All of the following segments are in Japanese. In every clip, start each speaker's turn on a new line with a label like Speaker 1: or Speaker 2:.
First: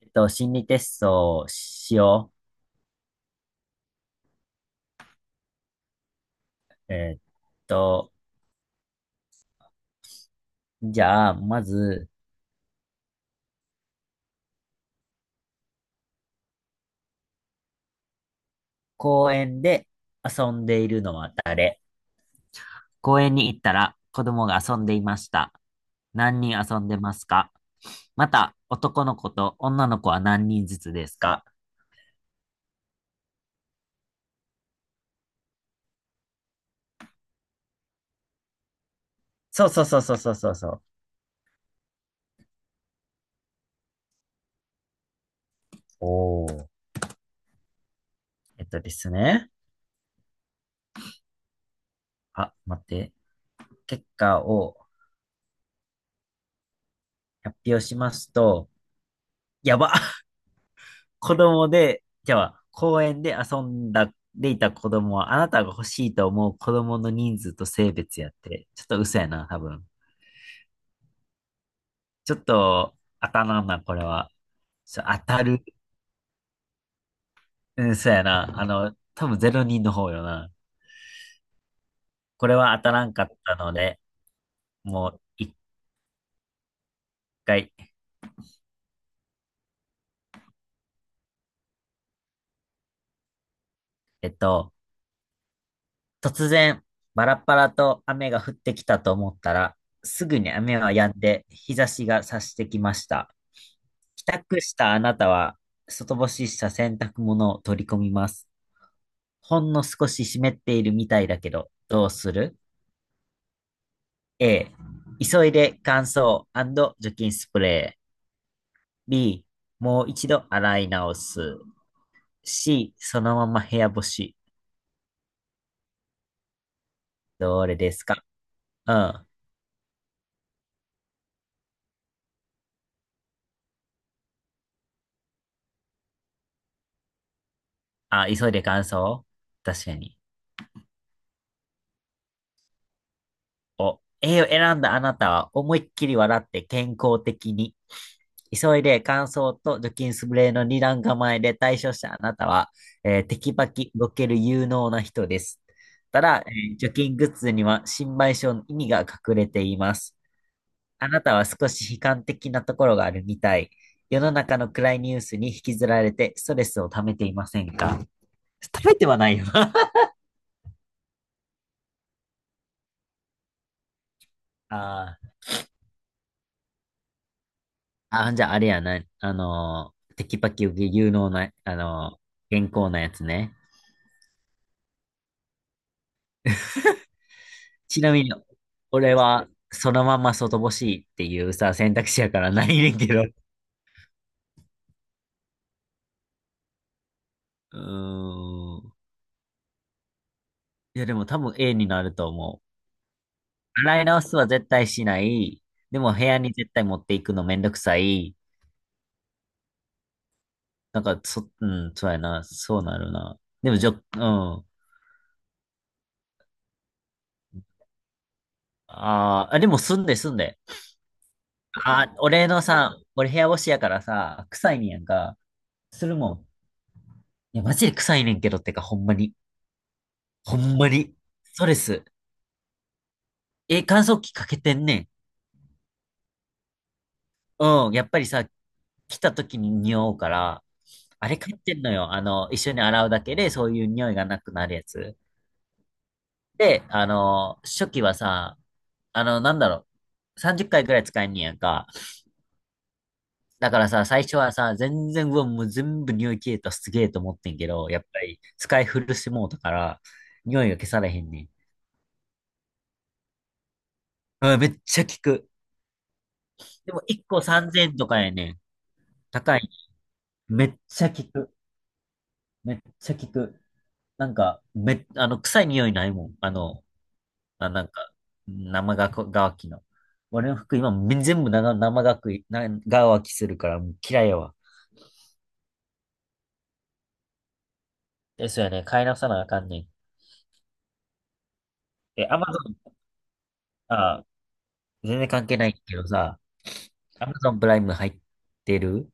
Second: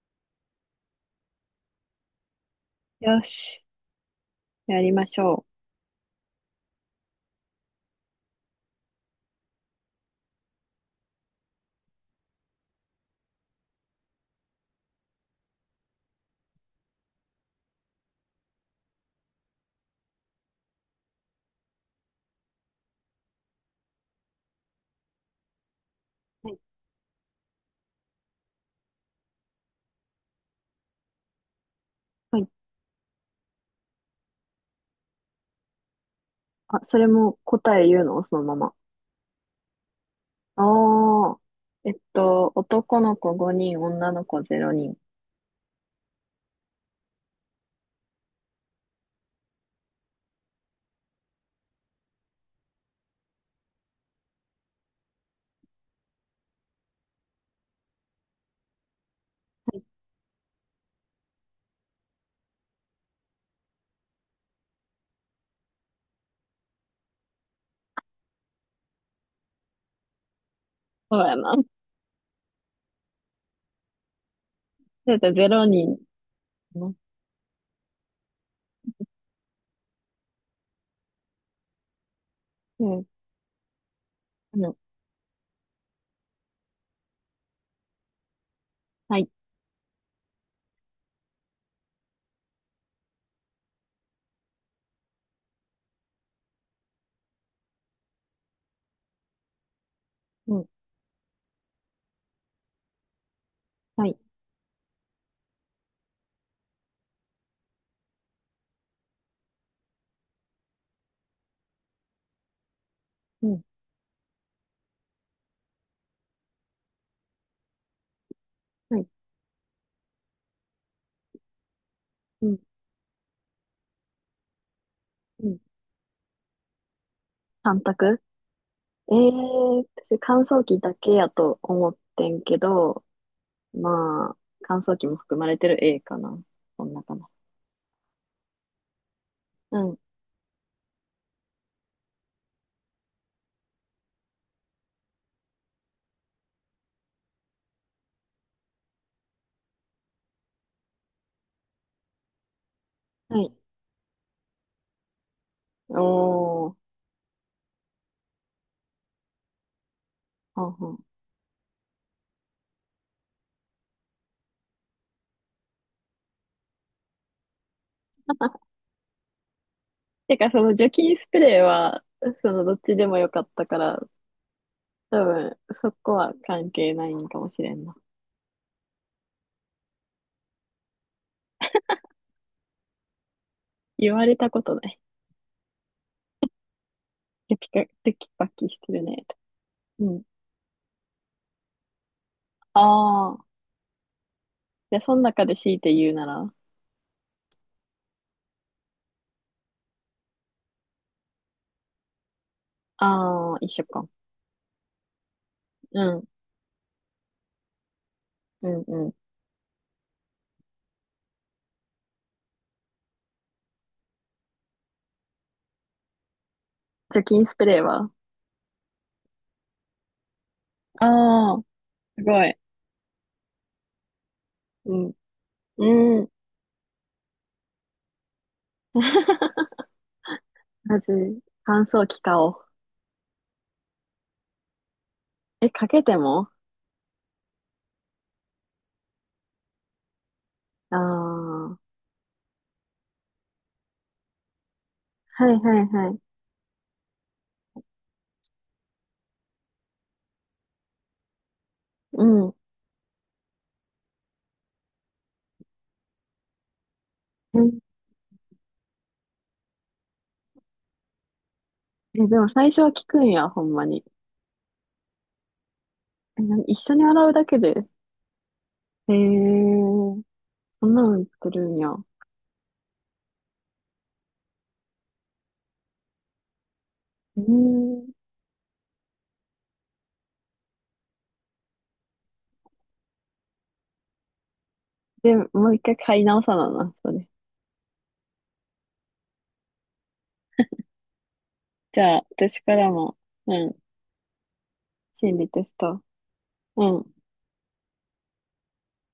Speaker 1: 心理テストをしよ
Speaker 2: よし。やりましょ
Speaker 1: う。と、じゃあ、まず、公園で遊んでいるのは誰？公園に行ったら子供が遊んでいました。何
Speaker 2: う。
Speaker 1: 人
Speaker 2: はい。
Speaker 1: 遊んでますか？また、男の子と女の子は何人ずつですか？
Speaker 2: はい。あ、それも答え言うのそのまま。
Speaker 1: そうそうそうそうそうそうそう。
Speaker 2: ああ。男の子5人、女の子0人。
Speaker 1: おー。えっとですね。あ、待って。結果を発表しますと、やば。子供で、じゃあ、公園で遊んだ、でいた子供は、あなたが欲しいと思う子供の人数と性別やって、ちょっと嘘やな、多分。
Speaker 2: そうやな。
Speaker 1: ちょっと、当たらんな、これは。ちょ
Speaker 2: だっ
Speaker 1: 当た
Speaker 2: てロ
Speaker 1: る。
Speaker 2: 人。うん。
Speaker 1: うん、そうやな。あの、多分0人の方よな。これは当
Speaker 2: う
Speaker 1: たら
Speaker 2: ん、
Speaker 1: んかったので、
Speaker 2: うん、
Speaker 1: もう一回。
Speaker 2: はい、
Speaker 1: えっと、突然、バラッバラと雨が降ってきたと思ったら、すぐに
Speaker 2: うん、
Speaker 1: 雨は止んで、日差しが差してきました。
Speaker 2: はい、
Speaker 1: 帰宅したあなたは、外干しした洗濯物を取り込みます。ほんの少し湿っているみたいだけど、どうする？
Speaker 2: うん、
Speaker 1: A、急いで乾燥除菌スプレー。
Speaker 2: はい、
Speaker 1: B、もう一度洗い直す。
Speaker 2: うん、
Speaker 1: C、そのまま部屋干し。
Speaker 2: うん。
Speaker 1: どれ
Speaker 2: 三
Speaker 1: です
Speaker 2: 択。
Speaker 1: か？うん。
Speaker 2: 私乾燥機だけやと思ってんけど、まあ、乾燥機も含まれてる A かな。こんなかな。
Speaker 1: あ、急いで乾燥
Speaker 2: う
Speaker 1: 確か
Speaker 2: ん。
Speaker 1: に。を A を選んだあなたは思いっきり笑って健康的に。急いで乾燥と除菌スプレーの二段構えで対処したあなたは、テ
Speaker 2: はい。
Speaker 1: キパキ動ける有能な人です。ただ、
Speaker 2: おー、
Speaker 1: 除菌グッズには心配性の意味が隠れています。
Speaker 2: はんはん。
Speaker 1: あなたは少し悲観的なところがあるみたい。世の中の暗いニュースに引きずられてストレスを溜めていませんか？ 溜めてはないよな。
Speaker 2: てか、その除菌スプレーは、そのどっちでもよかったから、
Speaker 1: あ
Speaker 2: 多
Speaker 1: あ。
Speaker 2: 分、そこは関係ないんかもしれんな。
Speaker 1: あ、じゃああれやな、テキパキ有能な、健康なやつね。
Speaker 2: 言われたことない。テキパ
Speaker 1: ちな
Speaker 2: テ
Speaker 1: み
Speaker 2: キ
Speaker 1: に、
Speaker 2: パキしてる
Speaker 1: 俺
Speaker 2: ね、と。
Speaker 1: は、その
Speaker 2: う
Speaker 1: ま
Speaker 2: ん。
Speaker 1: ま外干しっていうさ、選択肢やからないねんけど。
Speaker 2: あ
Speaker 1: う
Speaker 2: あ。じゃあ、その中で強いて言うなら、
Speaker 1: ーん。いや、でも多分 A になると思
Speaker 2: ああ、一
Speaker 1: う。
Speaker 2: 緒
Speaker 1: 洗い
Speaker 2: か。
Speaker 1: 直すは絶対しない。で
Speaker 2: う
Speaker 1: も部
Speaker 2: ん、
Speaker 1: 屋に絶対持っていくのめんどくさい。
Speaker 2: うん、うん。
Speaker 1: なんか、そ、うん、そうやな。そうなるな。でも、じょ、うん。
Speaker 2: 除菌スプレーは。
Speaker 1: あーあ、でも住んで住んで。
Speaker 2: ああー、
Speaker 1: あー、
Speaker 2: すご
Speaker 1: 俺
Speaker 2: い。
Speaker 1: のさ、俺部屋干しやからさ、臭いね
Speaker 2: う
Speaker 1: やん
Speaker 2: ん、
Speaker 1: か。する
Speaker 2: うん。
Speaker 1: もん。いや、マジで臭いねんけどってか、ほんまに。ほんま
Speaker 2: ま
Speaker 1: に。
Speaker 2: ず、
Speaker 1: ストレ
Speaker 2: 乾
Speaker 1: ス。
Speaker 2: 燥機買おう。
Speaker 1: え、乾燥機かけてんねん。
Speaker 2: え、かけても。
Speaker 1: うん。やっぱりさ、来た時に匂うから、
Speaker 2: あ
Speaker 1: あれ買って
Speaker 2: あー、
Speaker 1: んのよ。あの、一緒に洗うだけで、そういう匂いがなくなるやつ。
Speaker 2: はいはいはい。
Speaker 1: で、あの、初期はさ、なんだろう。30回くらい使えんねんやんか。
Speaker 2: うん。
Speaker 1: だからさ、最初はさ、全然、うわ、もう全部匂い消えた、すげえと思ってんけど、
Speaker 2: え、
Speaker 1: やっぱり使い古してもうたから、匂いが消されへんねん。
Speaker 2: えでも最初は効くんや、ほんまに。
Speaker 1: うん、めっちゃ効く。
Speaker 2: え、な一
Speaker 1: で
Speaker 2: 緒
Speaker 1: も
Speaker 2: に
Speaker 1: 1
Speaker 2: 洗う
Speaker 1: 個
Speaker 2: だけ
Speaker 1: 3000
Speaker 2: で。
Speaker 1: 円とかやねん。
Speaker 2: へえ、
Speaker 1: 高い。めっ
Speaker 2: そんな
Speaker 1: ちゃ効
Speaker 2: の作
Speaker 1: く。
Speaker 2: るんや。う
Speaker 1: めっちゃ効く。なんか、め、臭い匂いないもん。あの、
Speaker 2: ー
Speaker 1: あ、なん
Speaker 2: ん。
Speaker 1: か、生がこ、がわきの。俺の服今、め全部生、生がくい、な、がわきするから、もう嫌いやわ。
Speaker 2: で、もう一回買い直さなな、それ。
Speaker 1: ですよね。買い直さなあかんねん。
Speaker 2: じゃ
Speaker 1: え、
Speaker 2: あ、
Speaker 1: アマゾ
Speaker 2: 私から
Speaker 1: ン、
Speaker 2: も、うん、
Speaker 1: あ、全然
Speaker 2: 心
Speaker 1: 関
Speaker 2: 理
Speaker 1: 係
Speaker 2: テ
Speaker 1: な
Speaker 2: ス
Speaker 1: いけ
Speaker 2: ト。
Speaker 1: どさ、
Speaker 2: うん、
Speaker 1: アマゾンプライム入ってる？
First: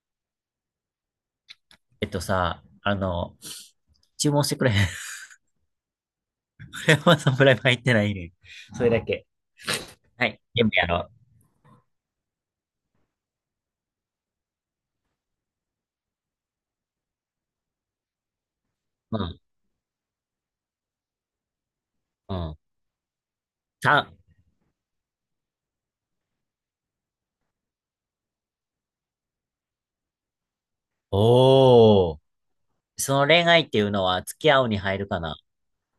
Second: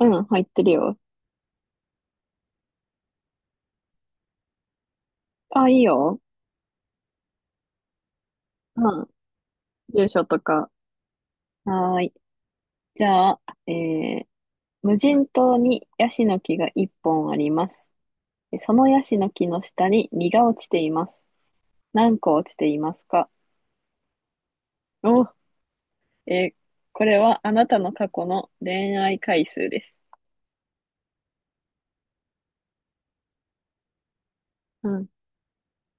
Speaker 2: うん、入ってるよ。
Speaker 1: えっとさ、あの、注文してくれへん。
Speaker 2: あ、いいよ。
Speaker 1: アマゾンプライム入ってないねん。それ
Speaker 2: う
Speaker 1: だ
Speaker 2: ん、
Speaker 1: け。
Speaker 2: 住所
Speaker 1: はい。
Speaker 2: と
Speaker 1: 全
Speaker 2: か。
Speaker 1: 部やろ
Speaker 2: はーい。じゃあ、えー、無人島にヤシの木が一本あります。そのヤシ
Speaker 1: う。う
Speaker 2: の
Speaker 1: ん。
Speaker 2: 木の下に実が落ちています。何個
Speaker 1: う
Speaker 2: 落ち
Speaker 1: ん。
Speaker 2: ていますか？
Speaker 1: 3。
Speaker 2: お、えーこれはあなたの過去の恋愛回数です。
Speaker 1: おー。その恋愛っていうのは付き合うに
Speaker 2: う
Speaker 1: 入
Speaker 2: ん。
Speaker 1: るか
Speaker 2: い
Speaker 1: な。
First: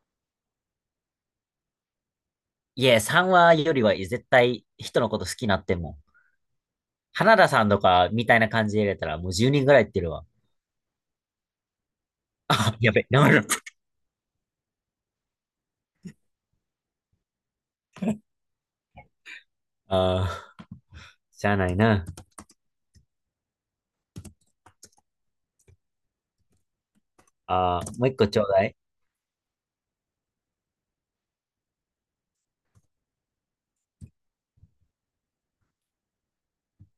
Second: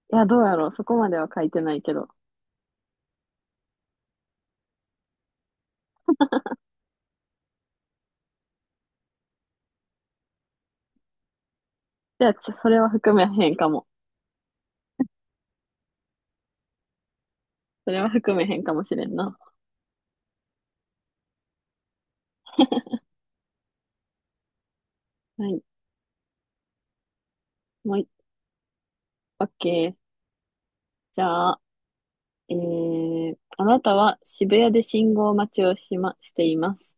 Speaker 2: や、どうやろう。そこまでは書いてないけど。
Speaker 1: いえ、3話よりは絶対人のこと好きになっても花田さんとかみたいな感じで入れたらもう10人ぐらいいってるわ。
Speaker 2: じゃあ、そ
Speaker 1: あ、
Speaker 2: れは
Speaker 1: やべ、
Speaker 2: 含め
Speaker 1: なる。
Speaker 2: へんかも。それは含めへんかもしれんな。
Speaker 1: ああ、しゃあないな。
Speaker 2: はい。
Speaker 1: ああ、
Speaker 2: もう
Speaker 1: も
Speaker 2: い、
Speaker 1: う一個ちょうだい。
Speaker 2: オッケー。じゃあ、あなたは渋谷で信号待ちをしています。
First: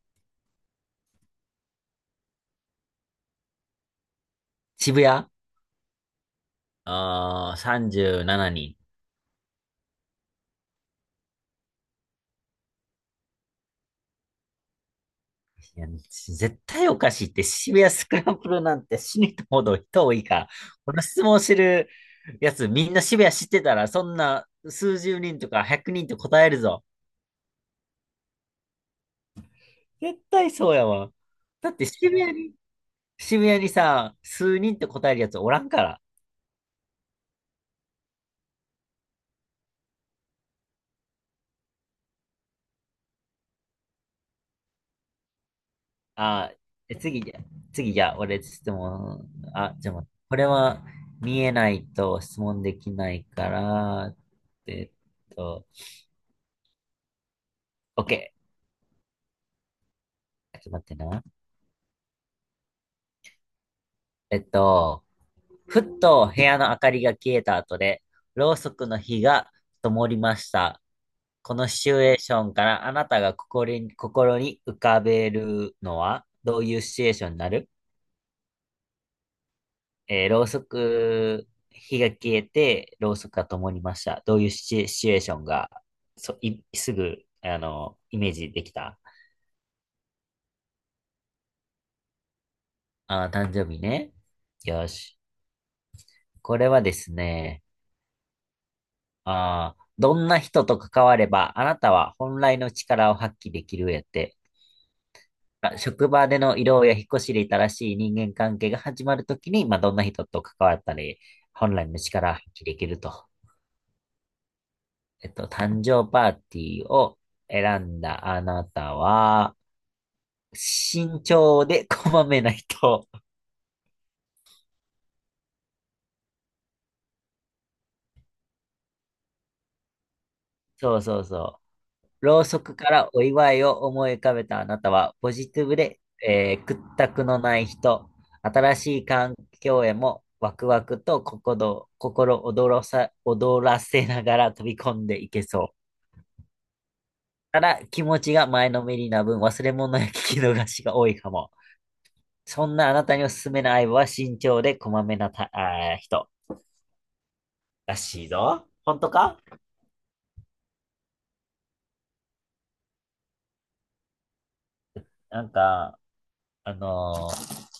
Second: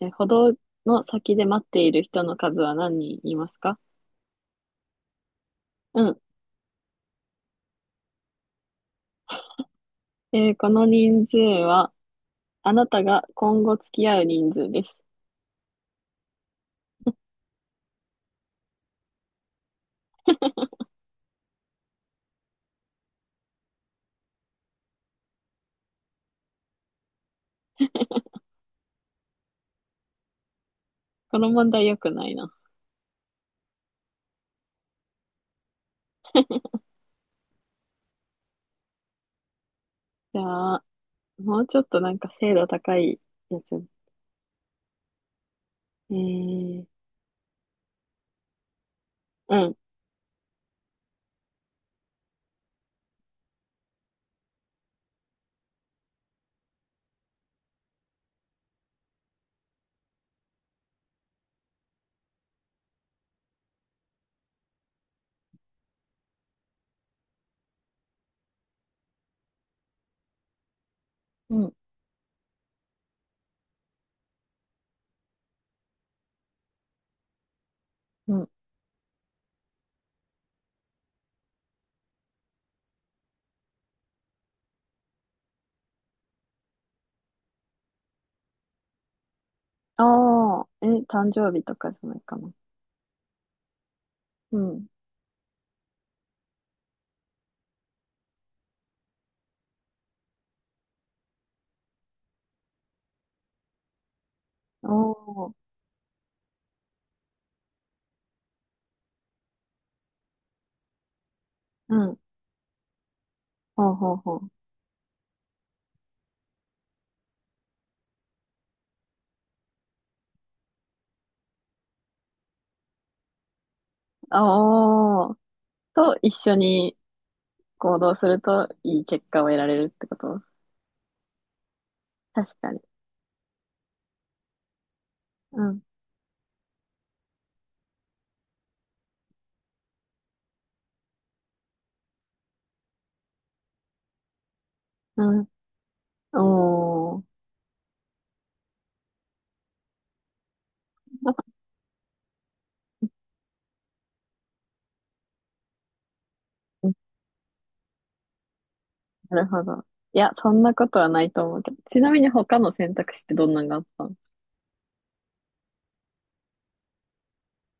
Speaker 2: 歩道の先で待っている人の数は何人いますか？
Speaker 1: 渋谷。
Speaker 2: うん。
Speaker 1: ああ、37人。
Speaker 2: この人数は、あなたが今後付き合う人数です。
Speaker 1: いや絶対おかしいって、渋谷スクランブルなんて死にとほど人多いから。この質問してるやつみんな渋谷知ってたら、そんな数十人とか100人って答えるぞ。絶対そうやわ。
Speaker 2: この問
Speaker 1: だっ
Speaker 2: 題
Speaker 1: て
Speaker 2: 良くないな。
Speaker 1: 渋谷にさ、数人って答えるやつおらんから。
Speaker 2: じゃあ、もうちょっとなんか精度高いやつ。え
Speaker 1: あ、
Speaker 2: ー、
Speaker 1: え、次じゃあ、俺質問、
Speaker 2: う
Speaker 1: あ、
Speaker 2: ん、
Speaker 1: じゃあ待って、これは見えないと質問できないから、えっと、OK。ちょっと待ってな。えっと、ふっと部屋の明かりが消えた後で、ろうそくの火が灯りました。こ
Speaker 2: う
Speaker 1: の
Speaker 2: ん、
Speaker 1: シチュエーションからあなたが心に浮かべるのはどういうシチュエーションになる？
Speaker 2: うん、
Speaker 1: ろうそく、火が消えて、ろうそくが灯りました。どういうシチュエーションが、そ、い、すぐ、あの、イメージできた？
Speaker 2: ああ、え、誕生日とかじゃないかな。
Speaker 1: あー、誕生日ね。
Speaker 2: うん。
Speaker 1: よし。これはですね、ああ、どんな人と関われば、あなたは本来の力を発揮できるやって。
Speaker 2: おお、
Speaker 1: まあ職場での異動や引っ越しで新しい人間関係が始まるときに、まあ、どんな人と関わったり、本来
Speaker 2: う
Speaker 1: の
Speaker 2: ん、
Speaker 1: 力を発揮できると。
Speaker 2: ほうほうほう。
Speaker 1: 誕生パーティーを選んだあなたは、慎重でこまめな人。
Speaker 2: ああ、と一緒に行動するといい結果を得られるってこと？
Speaker 1: そうそうそう。ろう
Speaker 2: 確
Speaker 1: そ
Speaker 2: か
Speaker 1: く
Speaker 2: に。
Speaker 1: からお祝いを思い浮かべたあなたは、ポジ
Speaker 2: う
Speaker 1: ティブ
Speaker 2: ん、
Speaker 1: で、屈託のない人、新しい環境へもワクワクと心躍らせながら飛び込んで
Speaker 2: う
Speaker 1: いけ
Speaker 2: ん、
Speaker 1: そう。
Speaker 2: おお、
Speaker 1: ただ、気持ちが前のめりな分、忘れ物や聞き逃しが多いかも。そんなあなたにおすすめの相棒は慎重でこまめなた、あー人らしいぞ。本当か？
Speaker 2: なるほど。いや、そんなことはないと思うけど。ちなみに他の選択肢ってどんなのがあったの？
Speaker 1: なんか、あのー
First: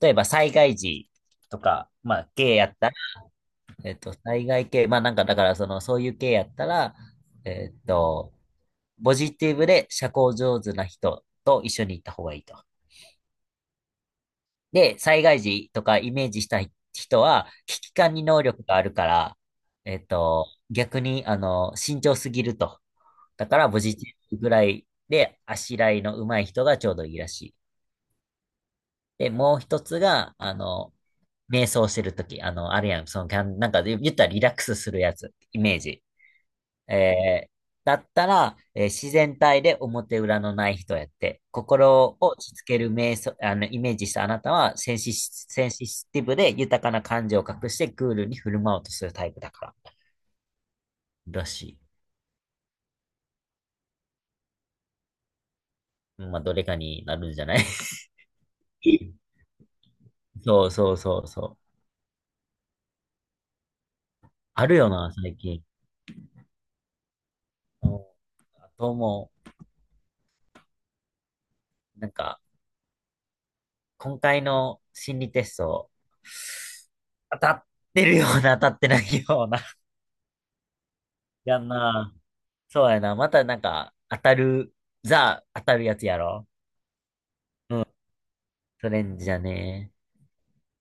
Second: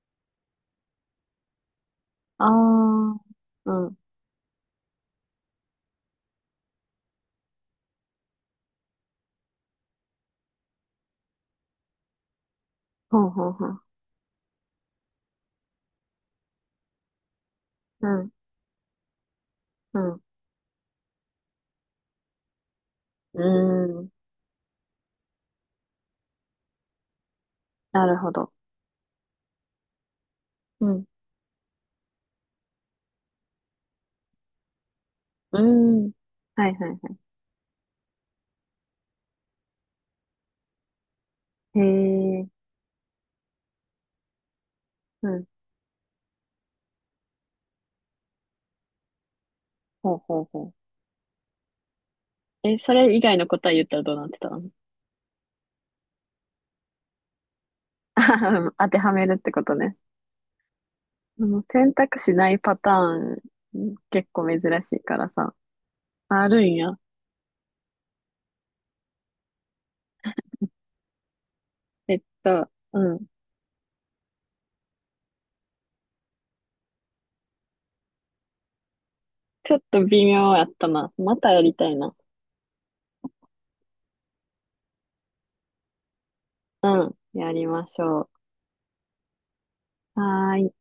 Speaker 1: 例えば災害時とか、まあ、ゲイやったら
Speaker 2: ああー、うん、
Speaker 1: 災害系、まあなんかだから、その、そういう系やったら、えっと、ポジティブで社交上手な人と一緒に行った方がいいと。
Speaker 2: ほうほうほう。
Speaker 1: で、災害時とかイメージしたい人は、危機
Speaker 2: う
Speaker 1: 管理
Speaker 2: ん、
Speaker 1: 能力があるから、
Speaker 2: うん。
Speaker 1: 逆に、あの、慎重すぎると。
Speaker 2: う
Speaker 1: だから、ポジ
Speaker 2: ーん。
Speaker 1: ティブぐらいで、あしらいの上手い人がちょうどいいらしい。
Speaker 2: なるほど。
Speaker 1: で、もう一つが、あ
Speaker 2: う
Speaker 1: の、
Speaker 2: ん。
Speaker 1: 瞑想してるとき、あの、あるやん、その、キャンなんか言ったらリラックスするやつ、
Speaker 2: う
Speaker 1: イ
Speaker 2: ー
Speaker 1: メージ。
Speaker 2: ん。はいはいは
Speaker 1: えーだったら、自然体で表裏のない人やって、
Speaker 2: い。へ
Speaker 1: 心を落ち
Speaker 2: え。
Speaker 1: 着ける瞑想、あの、イメージしたあなたは、
Speaker 2: うん。
Speaker 1: センシティブで豊かな感情を隠してクールに振る舞おうとするタイプだから。
Speaker 2: ほうほうほ
Speaker 1: らし
Speaker 2: う。え、それ以外の答え言ったらどうなってたの？
Speaker 1: い。まあ、どれかになるんじゃない？
Speaker 2: 当てはめ るってことね。
Speaker 1: そうそうそう
Speaker 2: あ
Speaker 1: そ
Speaker 2: の
Speaker 1: う。
Speaker 2: 選択肢ないパターン、結構珍
Speaker 1: あるよ
Speaker 2: しい
Speaker 1: な、
Speaker 2: から
Speaker 1: 最
Speaker 2: さ。
Speaker 1: 近。
Speaker 2: あるんや。
Speaker 1: うんあともう、なんか、
Speaker 2: うん。
Speaker 1: 今回の心理テスト、当たってるような、当たってないような。
Speaker 2: ちょっと微妙やったな。また
Speaker 1: や
Speaker 2: や
Speaker 1: ん
Speaker 2: りたいな。
Speaker 1: な。そうやな。またなんか、当たる、ザ、当たるやつやろ。
Speaker 2: うん。やり
Speaker 1: うん。
Speaker 2: ましょ
Speaker 1: それんじゃね。
Speaker 2: う。はーい。